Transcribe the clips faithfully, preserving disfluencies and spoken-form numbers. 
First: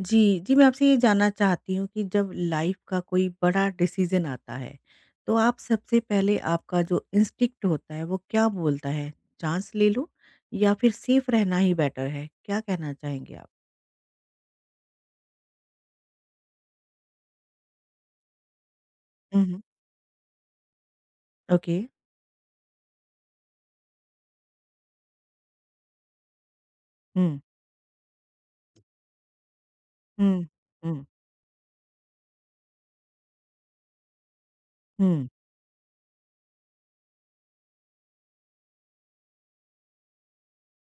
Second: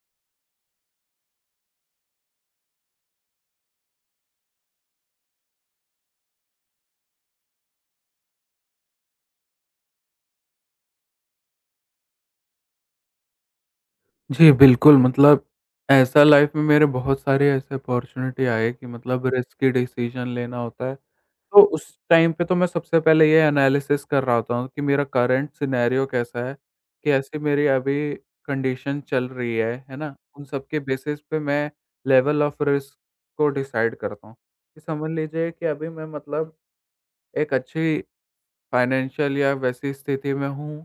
जी, जी मैं आपसे ये जानना चाहती हूँ कि जब लाइफ़ का कोई बड़ा डिसीज़न आता है, तो आप सबसे पहले आपका जो इंस्टिंक्ट होता है वो क्या बोलता है? चांस ले लो या फिर सेफ रहना ही बेटर है? क्या कहना चाहेंगे आप? जी, बिल्कुल मतलब ऐसा लाइफ़ में मेरे बहुत सारे ऐसे अपॉर्च्युनिटी आए कि मतलब हुँ, हुँ। रिस्की डिसीज़न लेना होता है। तो ओके। उस टाइम पे तो मैं सबसे पहले ये एनालिसिस कर रहा होता हूँ कि मेरा करंट सिनेरियो कैसा है, कि ऐसी हुँ। मेरी अभी कंडीशन चल रही है, है ना? उन हुँ। सब के हुँ, बेसिस पे मैं लेवल ऑफ रिस्क को डिसाइड करता हूँ। कि समझ हुँ, लीजिए कि अभी मैं मतलब एक अच्छी फाइनेंशियल या वैसी स्थिति में हूँ,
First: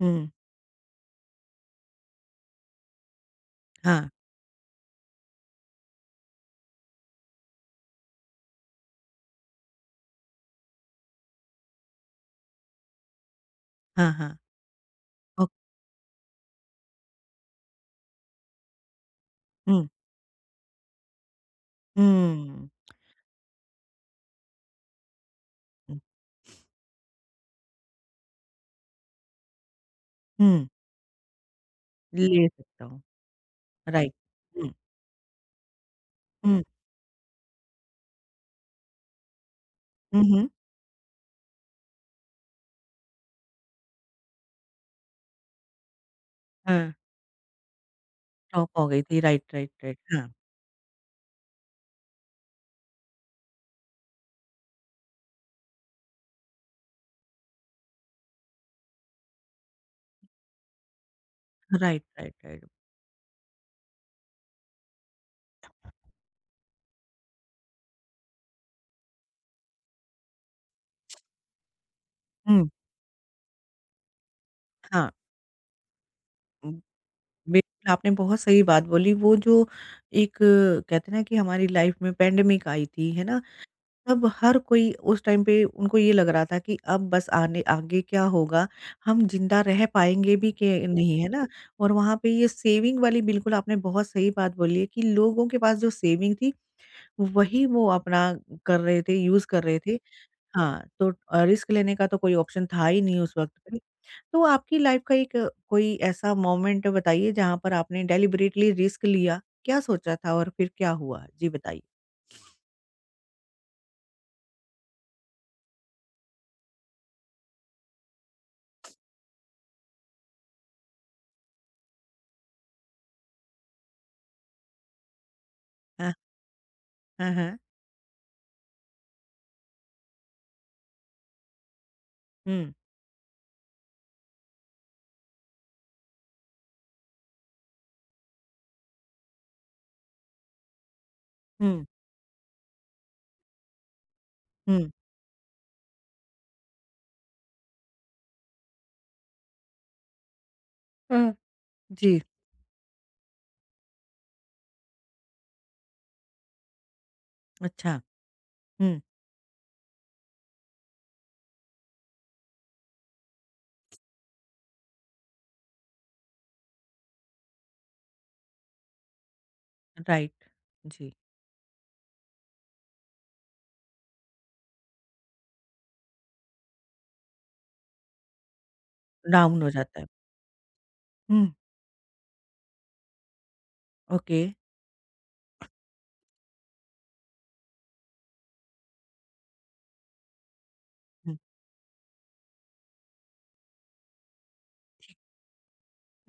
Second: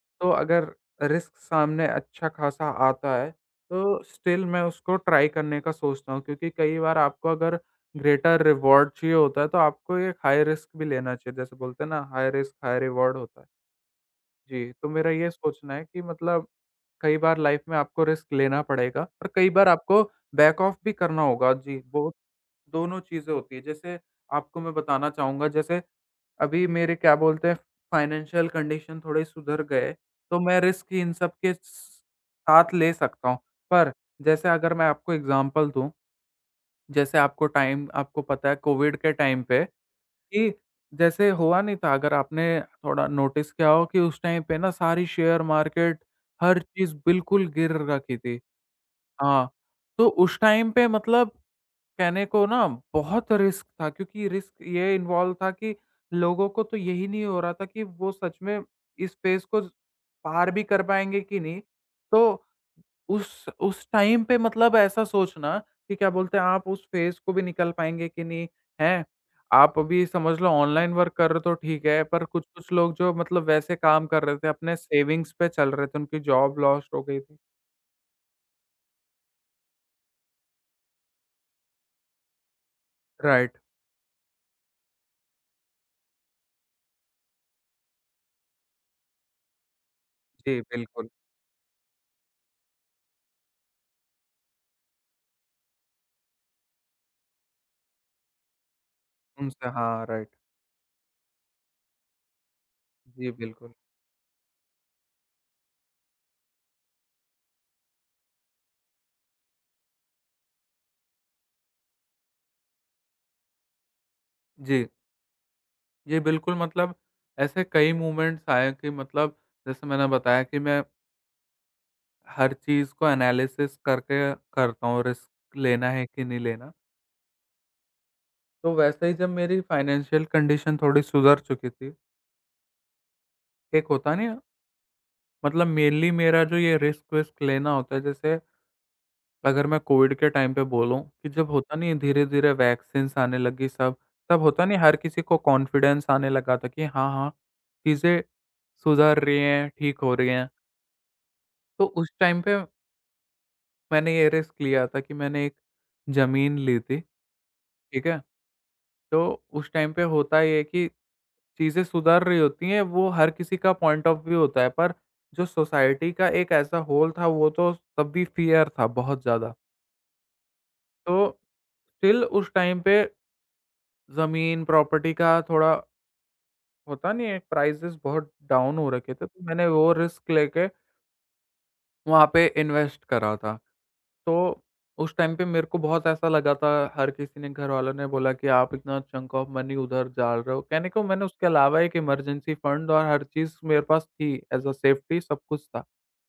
हुँ। तो अगर रिस्क सामने अच्छा खासा आता है, तो हाँ, स्टिल मैं उसको ट्राई करने का सोचता हूँ क्योंकि कई बार आपको अगर ग्रेटर रिवॉर्ड चाहिए होता है, तो आपको एक हाई रिस्क भी लेना चाहिए। जैसे बोलते हैं ना, हाई रिस्क हाई रिवॉर्ड होता है। हाँ, हाँ। जी, तो मेरा ये ओ सोचना है कि मतलब कई बार लाइफ में आपको रिस्क लेना पड़ेगा और कई बार हुँ, आपको बैक ऑफ भी करना होगा। जी, वो हुँ, दोनों चीज़ें होती हैं। जैसे आपको मैं बताना चाहूँगा, जैसे हुँ, अभी मेरे क्या बोलते हैं फाइनेंशियल कंडीशन थोड़े सुधर गए, तो मैं हुँ। रिस्क इन सब के स ले साथ सकता ले हूँ। सकता हूँ। पर राइट। जैसे हुँ, अगर मैं आपको एग्ज़ाम्पल दूँ, हुँ, जैसे आपको टाइम आपको पता है कोविड के टाइम पे हुँ, हुँ। कि जैसे हुआ नहीं था, अगर आपने थोड़ा नोटिस किया हो कि उस टाइम पे ना सारी शेयर मार्केट हर हाँ, चीज़ बिल्कुल गिर रखी थी। चौंक हो गई थी। राइट, हाँ, राइट, राइट। तो हाँ, उस टाइम पे मतलब कहने को ना बहुत रिस्क था क्योंकि रिस्क ये इन्वॉल्व था कि लोगों को तो यही नहीं हो रहा था कि वो सच में इस फेज़ को पार भी कर पाएँगे कि नहीं। राइट, राइट, तो राइट। उस उस टाइम पे मतलब ऐसा सोचना कि क्या बोलते हैं आप उस फेज़ को भी निकल पाएँगे कि नहीं, हैं? आप अभी समझ लो ऑनलाइन वर्क कर रहे हो तो ठीक है, पर हुँ, कुछ-कुछ लोग जो मतलब वैसे काम कर रहे थे, अपने हाँ। सेविंग्स पे चल रहे थे, उनकी जॉब लॉस्ट हो गई थी। बिल्कुल, आपने बहुत सही बात बोली। वो जो एक कहते हैं ना कि हमारी लाइफ में पैंडेमिक आई थी, है ना? राइट। तब हर कोई उस टाइम पे उनको ये लग रहा था कि अब बस आने आगे क्या होगा? हम ज़िंदा रह पाएँगे भी जी, कि बिल्कुल। नहीं, है ना? और वहाँ पे ये सेविंग वाली बिल्कुल आपने बहुत सही बात बोली है कि लोगों के पास जो सेविंग थी, वही वो अपना कर रहे थे, यूज़ कर उनसे रहे थे। हाँ, राइट। हाँ, तो अ, रिस्क लेने का तो कोई ऑप्शन था ही नहीं जी, उस वक़्त बिल्कुल। पे। तो आपकी लाइफ का एक अ, कोई ऐसा मोमेंट बताइए जहाँ पर आपने डेलिबरेटली रिस्क लिया, क्या सोचा था और फिर क्या हुआ? जी बताइए। जी। जी, बिल्कुल मतलब ऐसे कई मूवमेंट्स आए कि मतलब जैसे मैंने बताया कि मैं हर चीज़ को एनालिसिस करके करता हूँ, रिस्क लेना है हाँ, कि नहीं लेना। हाँ, हाँ। तो वैसे ही जब मेरी फाइनेंशियल कंडीशन थोड़ी सुधर चुकी थी, हुँ, एक होता नहीं है, मतलब मेनली मेरा जो ये रिस्क-विस्क लेना होता है जैसे अगर मैं कोविड के टाइम पे बोलूँ कि जब होता हुँ, नहीं है धीरे-धीरे वैक्सीन्स आने लगी सब, तब होता नहीं हुँ। हर किसी को कॉन्फिडेंस आने लगा था कि हाँ, हाँ, चीज़ें सुधर रही हैं, ठीक हो रही हैं। हुँ। तो उस जी, टाइम पे मैंने ये रिस्क लिया था कि मैंने एक ज़मीन ली थी, ठीक अच्छा। है? हुँ, तो उस टाइम पे होता ये है कि चीज़ें सुधर रही होती हैं, वो हर किसी का पॉइंट ऑफ व्यू होता है, पर जो सोसाइटी का एक ऐसा होल था, वो तो तब भी फ़ियर था बहुत ज़्यादा। राइट। जी, तो स्टिल उस टाइम पे ज़मीन, प्रॉपर्टी का थोड़ा होता नहीं है, प्राइसेज़ बहुत डाउन हो रखे थे, तो डाउन मैंने हो वो जाता है। रिस्क लेके हुँ, वहाँ पे इन्वेस्ट करा था। तो ओके। उस टाइम पे मेरे को बहुत ऐसा लगा था, हर किसी ने, घरवालों ने बोला कि आप इतना चंक ऑफ मनी उधर डाल रहे हो। कहने को मैंने हुँ, उसके अलावा एक इमरजेंसी फंड और हर चीज़ मेरे पास थी ऐज़ अ ठीक सेफ्टी, सब कुछ था।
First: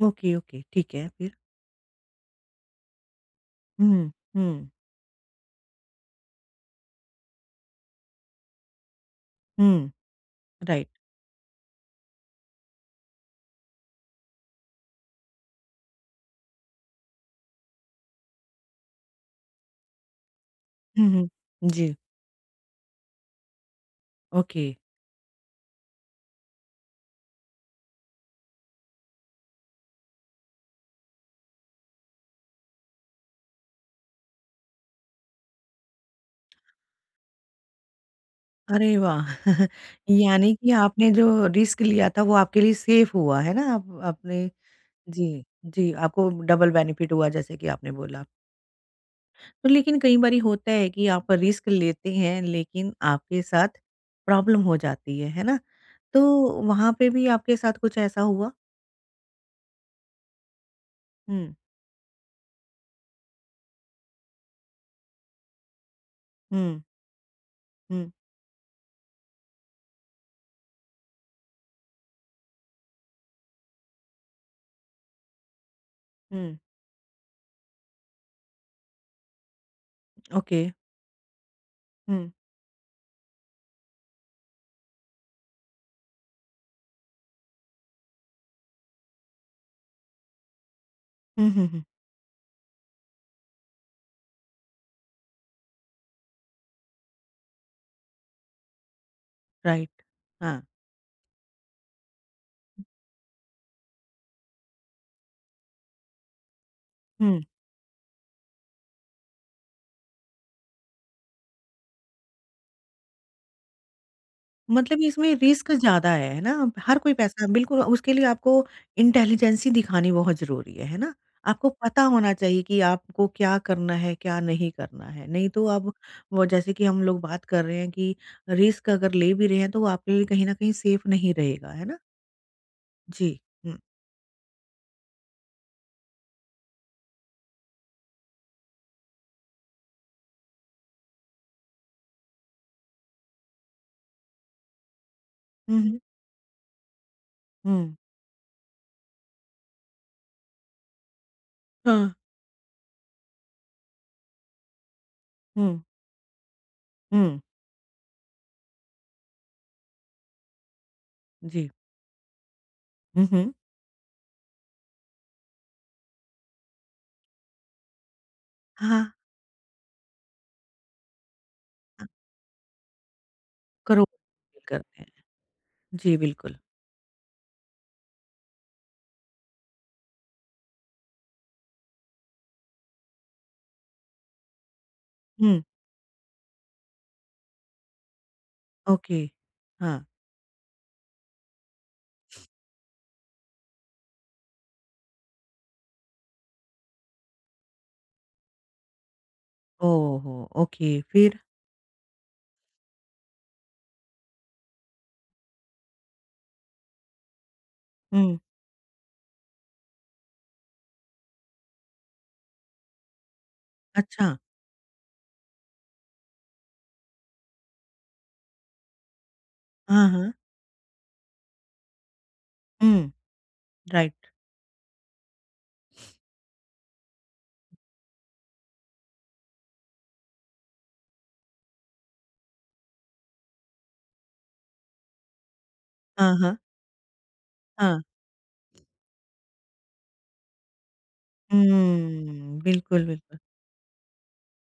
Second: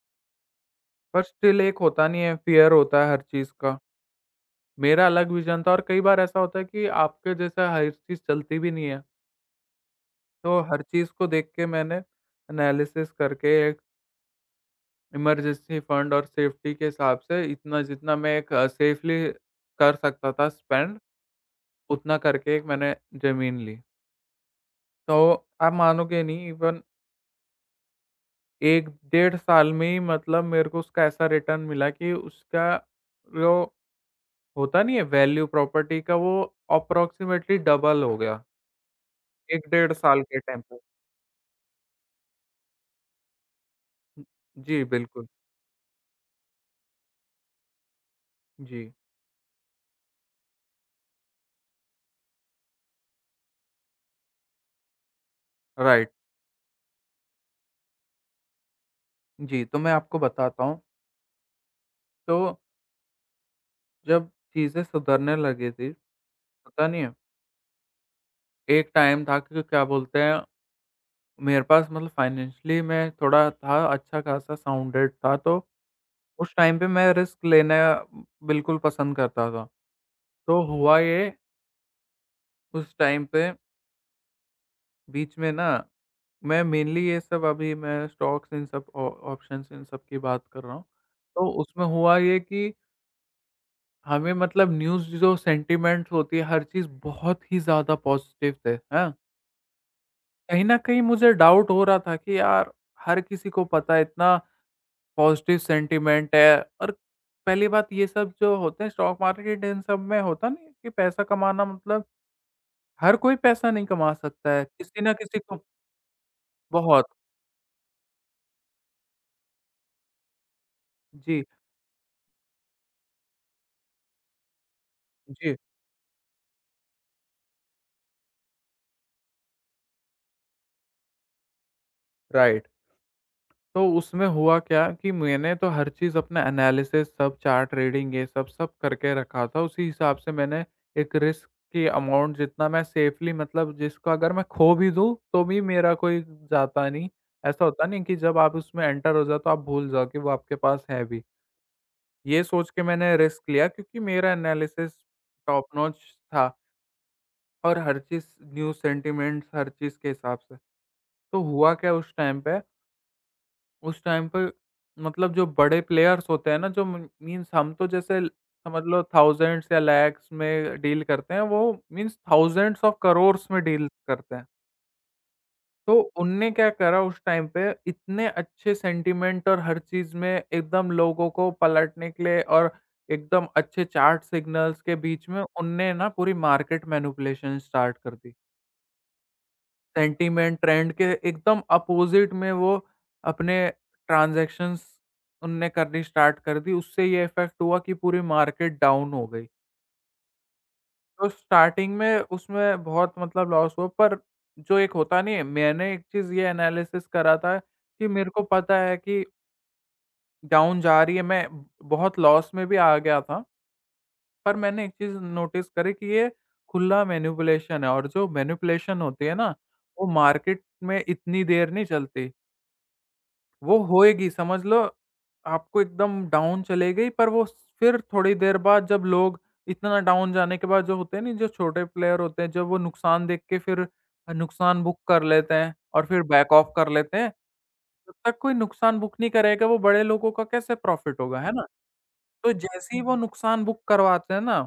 ओके, ओके, ठीक है पर फिर? स्टिल एक होता नहीं है, फ़ियर होता है हर चीज़ का। हुँ, हुँ, मेरा अलग विज़न था और कई बार ऐसा होता है कि आपके जैसा हर चीज़ चलती भी नहीं है। हुँ, तो हर राइट। चीज़ को देख के मैंने एनालिसिस करके एक इमरजेंसी फंड और सेफ्टी के हिसाब से इतना, जितना मैं एक अ, सेफली कर सकता था स्पेंड, हुँ, हुँ, जी, उतना करके एक मैंने ज़मीन ली। ओके। तो आप मानोगे नहीं, इवन एक डेढ़ साल में ही मतलब मेरे को उसका ऐसा रिटर्न मिला कि उसका जो होता नहीं है वैल्यू प्रॉपर्टी का, वो अप्रॉक्सिमेटली डबल हो गया, अरे वाह! एक डेढ़ साल के यानी टाइम कि पे। आपने जो रिस्क लिया था वो आपके लिए सेफ हुआ, है ना? आप आपने जी, बिल्कुल। जी, जी, आपको डबल बेनिफिट हुआ जैसे कि आपने बोला। जी, तो लेकिन कई बारी होता है कि आप रिस्क लेते हैं लेकिन आपके साथ प्रॉब्लम हो जाती है, है ना? राइट। तो वहाँ पे भी आपके साथ कुछ ऐसा हुआ? जी, तो मैं आपको बताता हूँ, हुँ, तो जब चीज़ें सुधरने लगी थी, हुँ, पता नहीं है, हुँ, एक टाइम था कि क्या बोलते हैं, मेरे पास मतलब फाइनेंशियली मैं थोड़ा था, अच्छा-खासा साउंडेड था, तो उस हुँ, टाइम पे मैं रिस्क लेना बिल्कुल पसंद करता था। तो ओके, हुआ ये, हुँ, उस टाइम पे बीच में ना मैं मेनली ये सब, अभी मैं स्टॉक्स इन सब ऑ ऑप्शंस इन सब की बात कर रहा हूँ। हुँ, तो हुँ, हुँ, उसमें हुआ ये कि हमें मतलब न्यूज़ जो सेंटिमेंट्स होती है हर चीज़ बहुत ही ज़्यादा पॉज़िटिव थे, हैं? राइट, हाँ, कहीं न कहीं मुझे डाउट हो रहा था कि यार हर किसी को पता है इतना पॉज़िटिव सेंटिमेंट है, और हुँ। पहली बात ये सब जो होते हैं स्टॉक मार्केट इन सब में होता नहीं है कि पैसा कमाना मतलब हर कोई पैसा नहीं कमा सकता है। मतलब किसी न इसमें किसी को रिस्क ज़्यादा है, है ना? हर बहुत कोई पैसा बिल्कुल उसके लिए आपको इंटेलिजेंसी दिखानी बहुत ज़रूरी है, है ना? जी, आपको पता होना चाहिए कि आपको क्या करना है, क्या नहीं करना है। नहीं जी, तो अब वो जैसे कि हम लोग बात कर रहे हैं कि रिस्क अगर ले भी रहे हैं तो वो आपके लिए कहीं न कहीं सेफ नहीं रहेगा, है ना? राइट। जी। हुँ। तो उसमें हुआ क्या कि मैंने तो हर चीज़ अपना एनालिसिस, सब चार्ट रीडिंग ये सब, सब करके रखा था। उसी हिसाब से मैंने एक रिस्क की अमाउंट, जितना मैं सेफ़ली मतलब जिसको अगर मैं खो भी दूँ, तो भी हुँ, मेरा हुँ। कोई जाता नहीं। ऐसा होता हुँ। नहीं कि जब आप उसमें एंटर हो जाओ तो आप भूल जाओ कि वो आपके पास है भी। हाँ। ये सोच के मैंने रिस्क लिया क्योंकि मेरा एनालिसिस टॉप हुँ, नॉच था, हुँ। और हर चीज़ न्यूज़ सेंटिमेंट्स हर चीज़ के हिसाब से। तो जी। हुआ क्या उस टाइम पे, हुँ, हुँ। उस टाइम पे मतलब जो बड़े प्लेयर्स होते हैं ना, जो म मीन्स हम तो जैसे ल- समझ लो हाँ, थाउज़ेंड्स या लैक्स में डील करते हैं, वो हाँ। मीन्स थाउज़ेंड्स ऑफ करोर्स में डील करो करते हैं। करते हैं। तो जी, उनने बिल्कुल। क्या करा उस टाइम पे, इतने अच्छे सेंटीमेंट और हर चीज़ में एकदम लोगों को पलटने के लिए और एकदम अच्छे चार्ट सिग्नल्स के बीच में हुँ, उनने ना पूरी मार्केट मैनिपुलेशन स्टार्ट कर दी। ओके। हाँ। सेंटीमेंट ट्रेंड के एकदम अपोज़िट में वो अपने ट्रांज़ैक्शंस उनने करनी स्टार्ट कर दी। उससे ये इफ़ेक्ट हुआ कि पूरी मार्केट डाउन हो गई। ओह हो! ओके, तो फिर? स्टार्टिंग में उसमें बहुत मतलब लॉस हुआ, पर जो एक होता नहीं है, मैंने एक चीज़ ये एनालिसिस करा था कि मेरे हुँ। को पता है कि डाउन जा रही है, मैं बहुत लॉस में भी आ गया था। अच्छा, पर मैंने एक चीज़ नोटिस करी कि ये खुला मैनिपुलेशन है, और जो मैनिपुलेशन होती है ना, हाँ, वो हाँ। मार्केट में इतनी देर नहीं चलती। हुँ, वो होएगी राइट। समझ लो आपको एकदम डाउन चले गई, पर वो फिर थोड़ी देर बाद, जब लोग इतना डाउन जाने के बाद, जो होते हैं नहीं जो छोटे प्लेयर होते हैं, जब वो नुकसान देख के फिर नुकसान बुक कर लेते हैं और फिर हाँ, बैक हाँ, ऑफ कर लेते हैं, हाँ। जब तक कोई नुकसान बुक नहीं करेगा वो बड़े लोगों का कैसे प्रॉफिट होगा, है ना? तो हुँ, जैसे ही बिल्कुल, वो बिल्कुल। नुकसान बुक करवाते हैं ना,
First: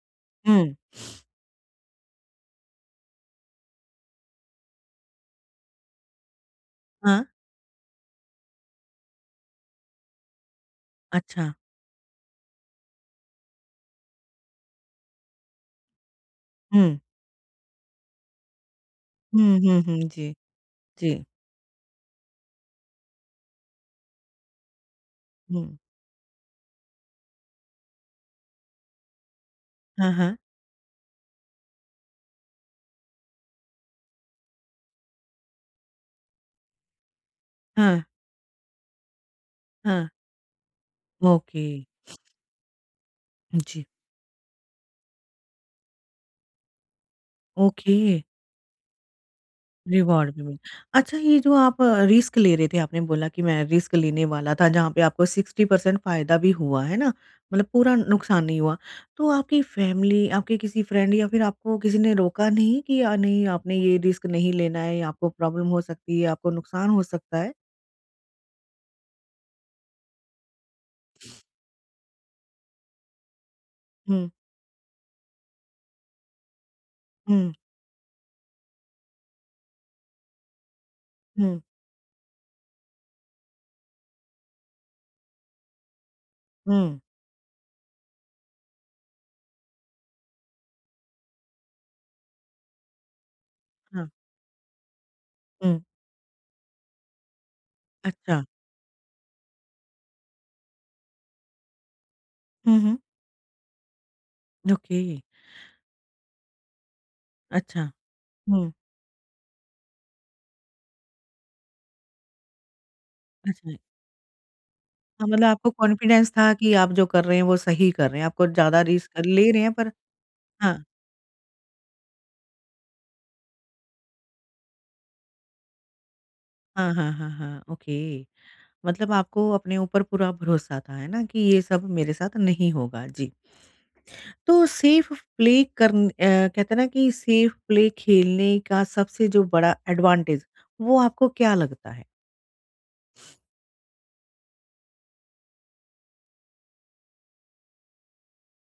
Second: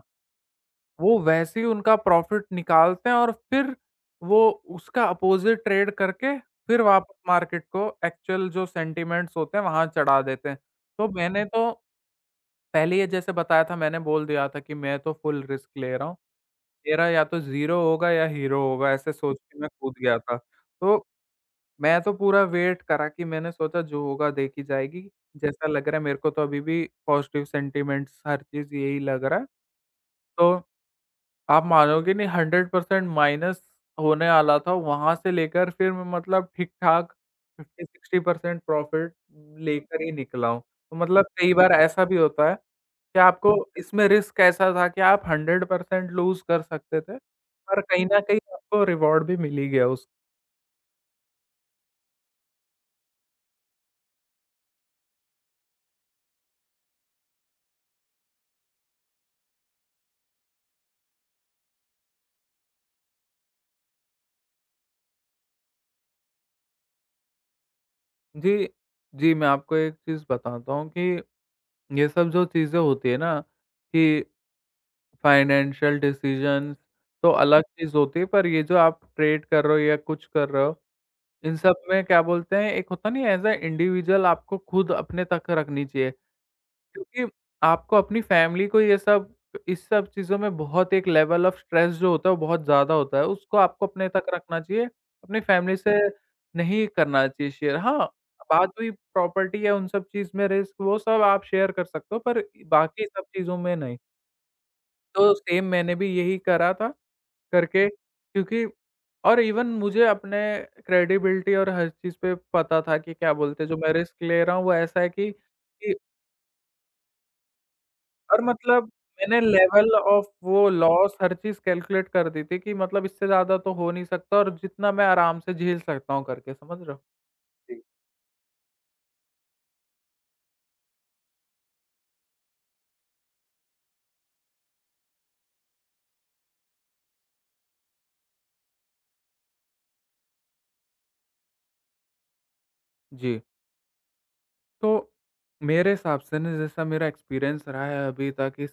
हुँ। वो वैसे ही उनका प्रॉफ़िट निकालते हैं और फिर वो उसका अपोज़िट ट्रेड करके फिर वापस हाँ, मार्केट को एक्चुअल जो सेंटिमेंट्स होते हैं वहाँ चढ़ा देते हैं। तो मैंने अच्छा। तो पहले ही जैसे बताया था, मैंने बोल दिया था कि मैं तो फुल रिस्क ले रहा हूँ। हुँ, मेरा या तो ज़ीरो होगा या हीरो होगा, ऐसे सोच हुँ, के मैं हुँ, कूद हुँ, गया जी, था। तो जी। मैं तो पूरा वेट करा कि मैंने सोचा जो होगा देखी जाएगी। जैसा हुँ। लग रहा है मेरे को तो अभी भी पॉज़िटिव सेंटिमेंट्स हर चीज़ यही लग रहा है। हाँ, हाँ, तो आप मानोगे नहीं, हंड्रेड परसेंट माइनस होने वाला था, वहाँ से लेकर फिर मैं मतलब ठीक-ठाक हाँ, फिफ्टी सिक्स्टी परसेंट प्रॉफ़िट लेकर हाँ। ही निकला हूँ। तो मतलब कई ओके, बार ऐसा भी होता है कि आपको जी। इसमें रिस्क ऐसा था कि आप हंड्रेड परसेंट लूज़ कर सकते थे, पर ओके। कहीं न कहीं आपको रिवॉर्ड भी मिल ही गया उस रिवॉर्ड भी मिला। अच्छा ये जो आप अ, रिस्क ले रहे थे आपने बोला कि मैं रिस्क लेने वाला था जहाँ पे आपको सिक्सटी परसेंट फ़ायदा भी हुआ, है ना? मतलब पूरा नुकसान नहीं हुआ। तो आपकी फैमिली, आपके किसी फ्रेंड या फिर आपको किसी ने रोका नहीं कि अ, नहीं आपने ये रिस्क नहीं लेना है, या आपको प्रॉब्लम हो सकती है, आपको नुकसान हो सकता है? जी, जी, मैं आपको एक चीज़ बताता हूँ कि ये सब जो चीज़ें होती है ना कि हुँ, फाइनेंशियल डिसीजंस तो हुँ, अलग चीज़ होती है, पर ये जो आप ट्रेड कर रहे हो या कुछ कर रहे हो, इन हुँ, सब में क्या बोलते हैं, एक होता नहीं है एज़ अ इंडिविजुअल आपको खुद अपने तक रखनी चाहिए। हुँ, क्योंकि आपको अपनी फैमिली को ये सब, इस सब चीज़ों में बहुत एक लेवल ऑफ स्ट्रेस जो होता है, वो बहुत ज़्यादा होता है, उसको आपको हाँ, अपने तक रखना चाहिए, अपनी फैमिली हुँ, से नहीं करना चाहिए शेयर। हाँ, अच्छा। बात हुई प्रॉपर्टी या उन सब चीज़ में रिस्क, वो सब आप शेयर कर सकते हो, पर हुँ, हुँ, बाकी सब चीज़ों में नहीं। ओके, तो सेम मैंने भी यही करा था। अच्छा, करके क्योंकि हुँ, और इवन मुझे अपने क्रेडिबिलिटी और हर चीज़ पे पता था कि क्या बोलते हैं अच्छा। जो मैं रिस्क ले रहा हूँ वो ऐसा है हाँ, कि मतलब आपको कि कॉन्फिडेंस था कि आप जो कर रहे हैं वो सही कर रहे हैं, और आपको ज़्यादा मतलब रिस्क मैंने ले रहे हैं पर लेवल ऑफ वो हाँ, लॉस हर चीज़ कैलकुलेट कर दी थी कि मतलब इससे ज़्यादा तो हो नहीं सकता और जितना मैं आराम से झेल सकता हूँ करके, समझ हाँ, रहे हो? हाँ, हाँ, हाँ, जी। ओके। मतलब आपको अपने ऊपर पूरा भरोसा था, है ना? कि ये सब मेरे साथ नहीं होगा। जी। तो सेफ प्ले करन अ, कहते हैं ना कि सेफ प्ले खेलने का सबसे जो बड़ा एडवांटेज, वो आपको क्या लगता है? जी। तो, मेरे हिसाब से ना जैसा मेरा एक्सपीरियंस रहा है अभी तक इस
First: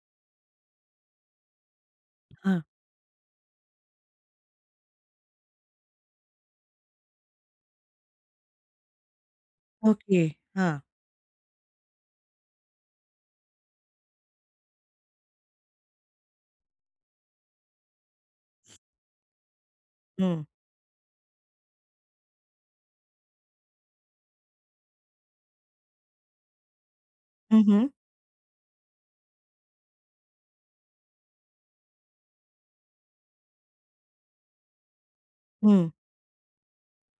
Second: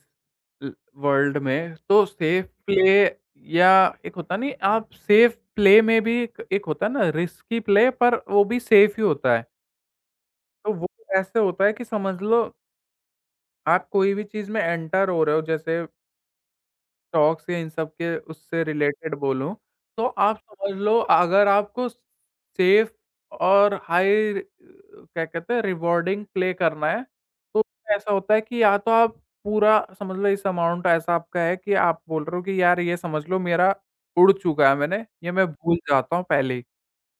ल वर्ल्ड में, तो सेफ हाँ, प्ले या एक होता नहीं, आप सेफ प्ले में भी एक एक होता है ना, रिस्की प्ले पर वो भी सेफ ही होता है। ओके, तो हाँ। वो ऐसे होता है कि समझ लो, आप कोई भी चीज़ में एंटर हो रहे हो, जैसे स्टॉक्स या इन सब के उससे रिलेटेड बोलूँ, तो आप हुँ। समझ लो अगर आपको सेफ और हाई अ, क्या कहते हैं, रिवॉर्डिंग प्ले करना है, हुँ, तो हुँ। ऐसा होता है कि या तो आप पूरा समझ लो, इस अमाउंट ऐसा आपका है कि आप बोल रहे हो कि यार ये समझ लो मेरा उड़ चुका है मैंने, ये मैं भूल हुँ, जाता हूँ पहले ही,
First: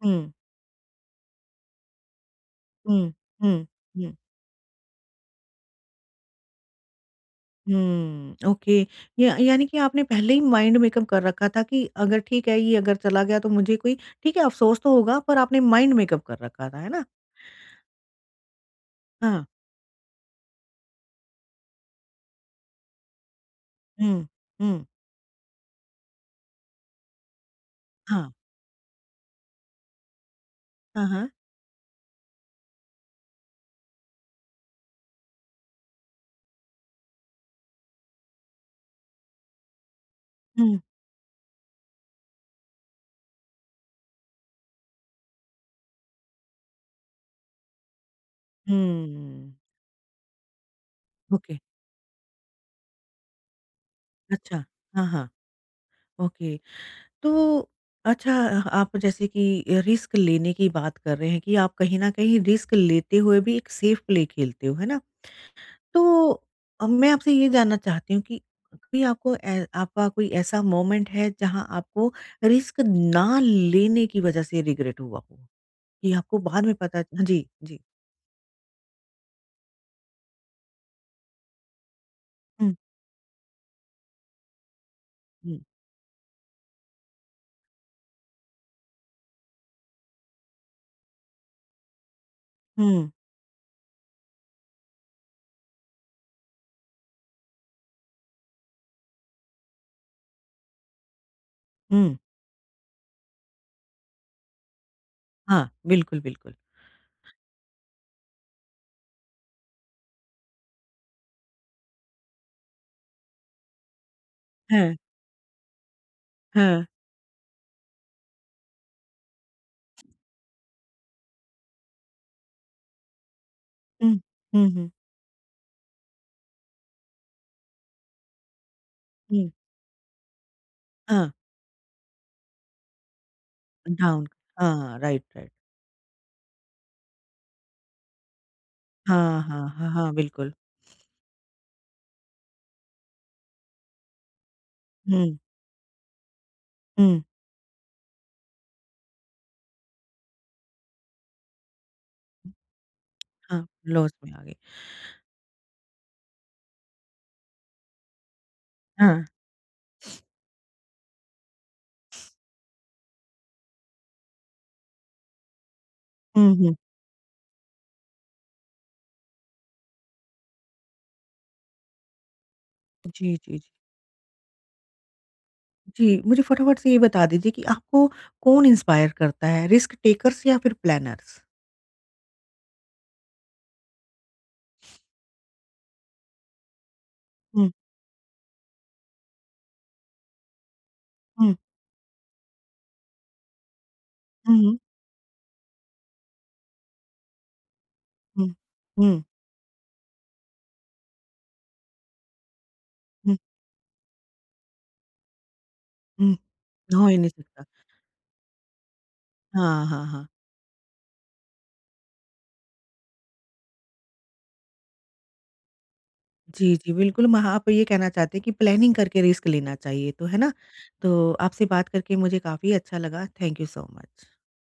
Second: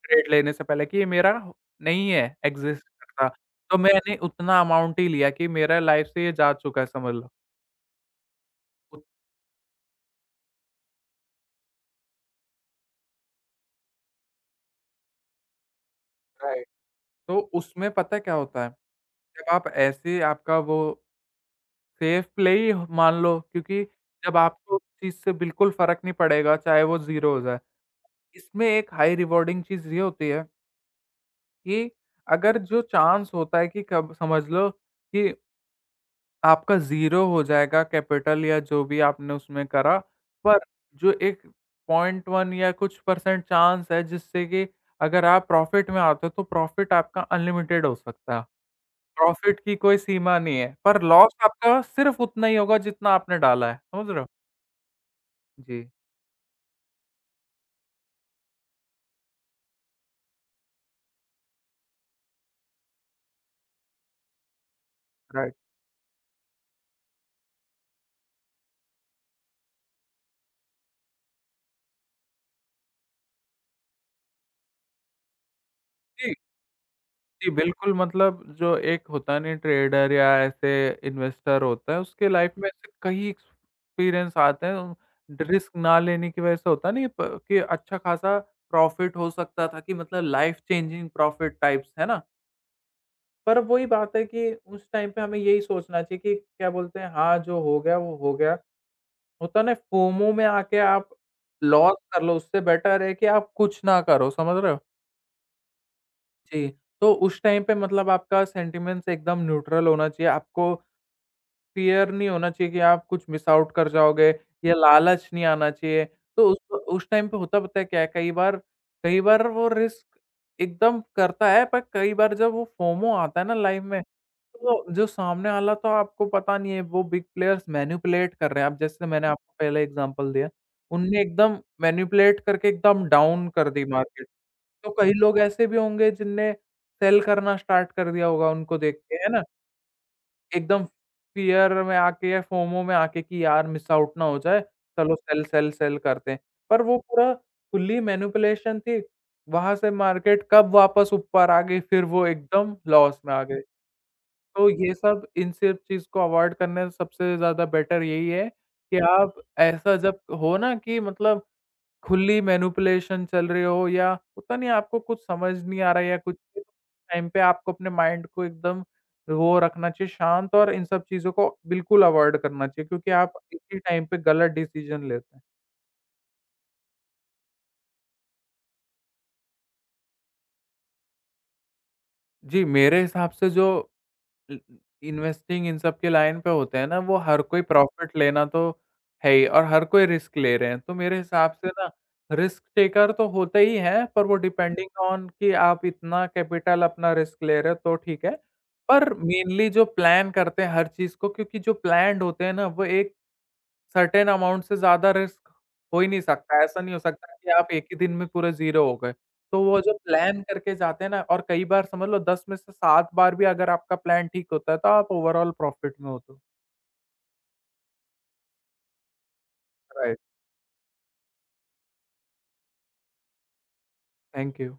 ट्रेड हुँ, लेने से पहले कि ये मेरा हो- नहीं है, एग्ज़िस्ट हुँ, करता। हुँ, तो हुँ, मैंने उतना अमाउंट ही लिया कि मेरा लाइफ़ से ये जा चुका है, समझ लो। हुँ, ओके। उत या यानी कि आपने पहले ही माइंड मेकअप कर रखा था कि अगर ठीक है, ये अगर चला गया तो मुझे कोई ठीक है, अफ़सोस तो होगा पर आपने माइंड मेकअप कर राइट। रखा था, है ना? तो उसमें पता है क्या होता है? हाँ, जब आप ऐसे, आपका वो सेफ प्ले ही मान लो, क्योंकि हुँ, जब आपको उस हुँ। चीज़ से बिल्कुल फ़र्क नहीं पड़ेगा, चाहे वो ज़ीरो हो जाए। हाँ, इसमें एक हाई रिवार्डिंग चीज़ ये होती है हाँ, हाँ। कि अगर जो चांस होता है कि कब समझ लो कि आपका ज़ीरो हो जाएगा कैपिटल या जो भी आपने उसमें करा, पर हुँ, जो एक ज़ीरो पॉइंट वन या कुछ परसेंट चांस है जिससे कि अगर आप प्रॉफ़िट में आते हो, तो प्रॉफ़िट आपका अनलिमिटेड हो सकता है। प्रॉफ़िट हुँ। की कोई सीमा नहीं है, पर लॉस ओके, आपका सिर्फ़ उतना ही होगा जितना आपने डाला है, समझ रहे हो? अच्छा। हाँ, हाँ, जी, ओके। तो अच्छा आप जैसे कि अ, रिस्क लेने की बात कर रहे हैं कि आप कहीं न कहीं रिस्क लेते हुए भी एक सेफ प्ले खेलते हो, है ना? राइट। तो अ, मैं आपसे ये जानना चाहती हूँ कि कभी आपको ए आपका कोई ऐसा मोमेंट है जहाँ आपको रिस्क ना लेने की वज़ह से रिग्रेट हुआ हो? कि जी, आपको बाद में पता हाँ जी, जी, जी। बिल्कुल। मतलब जो एक होता नहीं ट्रेडर या ऐसे इन्वेस्टर होता है, उसके लाइफ़ में हुँ, ऐसे कई एक्सपीरियंस आते हैं, हुँ, रिस्क ना लेने की वजह से, होता नहीं प कि अच्छा खासा प्रॉफ़िट हो सकता था कि मतलब लाइफ़ चेंजिंग प्रॉफ़िट टाइप्स, है ना? हुँ, पर वही बात है कि उस टाइम पे हमें यही सोचना चाहिए कि क्या बोलते हैं, हाँ, जो हो गया वो हो गया। होता ना, फोमो में आके आप लॉस हुँ। कर लो, उससे बेटर है कि आप कुछ ना करो, समझ रहे हो? हाँ, बिल्कुल, बिल्कुल। जी। तो उस टाइम पे मतलब आपका सेंटिमेंट्स एकदम न्यूट्रल होना चाहिए, आपको फ़ियर नहीं होना चाहिए कि आप कुछ मिस आउट कर जाओगे या হ্যাঁ, लालच नहीं आना चाहिए। तो হ্যাঁ। उस उस टाइम पे होता पता है क्या है, कई बार कई बार वो रिस्क एकदम करता है, पर कई बार जब वो फोमो आता है ना लाइफ़ में, हुँ, हुँ, तो हुँ। जो सामने वाला, तो आपको पता नहीं है, वो बिग प्लेयर्स मैनिपुलेट कर रहे हैं। अब जैसे मैंने हुँ, आपको पहले एग्ज़ाम्पल दिया, उनने हाँ। एकदम मैनिपुलेट करके एकदम डाउन कर दी डाउन मार्केट। तो हाँ, कई राइट, लोग राइट। ऐसे भी होंगे जिनने सेल करना स्टार्ट कर दिया होगा उनको देख के, है हाँ, ना? हाँ, हाँ, हाँ, बिल्कुल। एकदम फ़ियर में आके या फोमो में आके कि यार मिस आउट ना हो जाए, चलो हुँ, सेल, सेल, सेल करते हैं। पर वो हुँ। पूरा खुली मैनिपुलेशन थी, वहाँ से मार्केट कब वापस ऊपर आ गई, फिर वो एकदम लॉस में आ गई। हाँ, लॉस में आ गई। तो ये सब, इन सब चीज़ को अवॉइड करने से सबसे ज़्यादा बेटर यही है कि हाँ। आप, ऐसा जब हो ना कि मतलब खुली मैनिपुलेशन चल रही हो या पता नहीं आपको कुछ समझ नहीं आ रहा है या कुछ हुँ, भी, हुँ। टाइम पे आपको अपने माइंड को एकदम वो रखना चाहिए शांत, और इन सब चीज़ों को बिल्कुल अवॉइड करना चाहिए, क्योंकि आप जी, जी, जी। इसी टाइम पे गलत डिसीज़न लेते हैं। जी, मुझे फटाफट से ये बता दीजिए कि आपको कौन इंस्पायर करता है, रिस्क टेकर्स या फिर प्लानर्स? जी, मेरे हिसाब से जो इ इन्वेस्टिंग इन सब के लाइन पे होते हैं ना, वो हर कोई हुँ, प्रॉफ़िट लेना तो है ही, और हर कोई रिस्क ले रहे हैं। तो मेरे हिसाब हुँ, से ना, रिस्क टेकर तो होते ही हैं, पर वो हुँ, हुँ, डिपेंडिंग ऑन कि आप इतना कैपिटल अपना रिस्क ले रहे हो, तो ठीक है। हुँ, पर हुँ, मेनली जो प्लान करते हैं हर चीज़ को, क्योंकि जो प्लान्ड होते हैं ना, वो एक हुँ, सर्टेन अमाउंट से ज़्यादा रिस्क हो ही नहीं हुँ। सकता, ऐसा नहीं हो हो ही नहीं सकता कि सकता। आप एक ही दिन में पूरे ज़ीरो हो गए। तो वो हाँ, जो हाँ, हाँ। प्लान करके जाते हैं ना, और कई बार समझ लो दस में से सात बार भी अगर आपका प्लान ठीक होता है, तो आप ओवरऑल प्रॉफ़िट में होते हो। जी, जी, बिल्कुल, म आप ये कहना चाहते हैं कि प्लानिंग करके रिस्क लेना चाहिए राइट, तो, है ना? तो आपसे बात करके मुझे काफ़ी अच्छा लगा। Thank you so much. Thank you.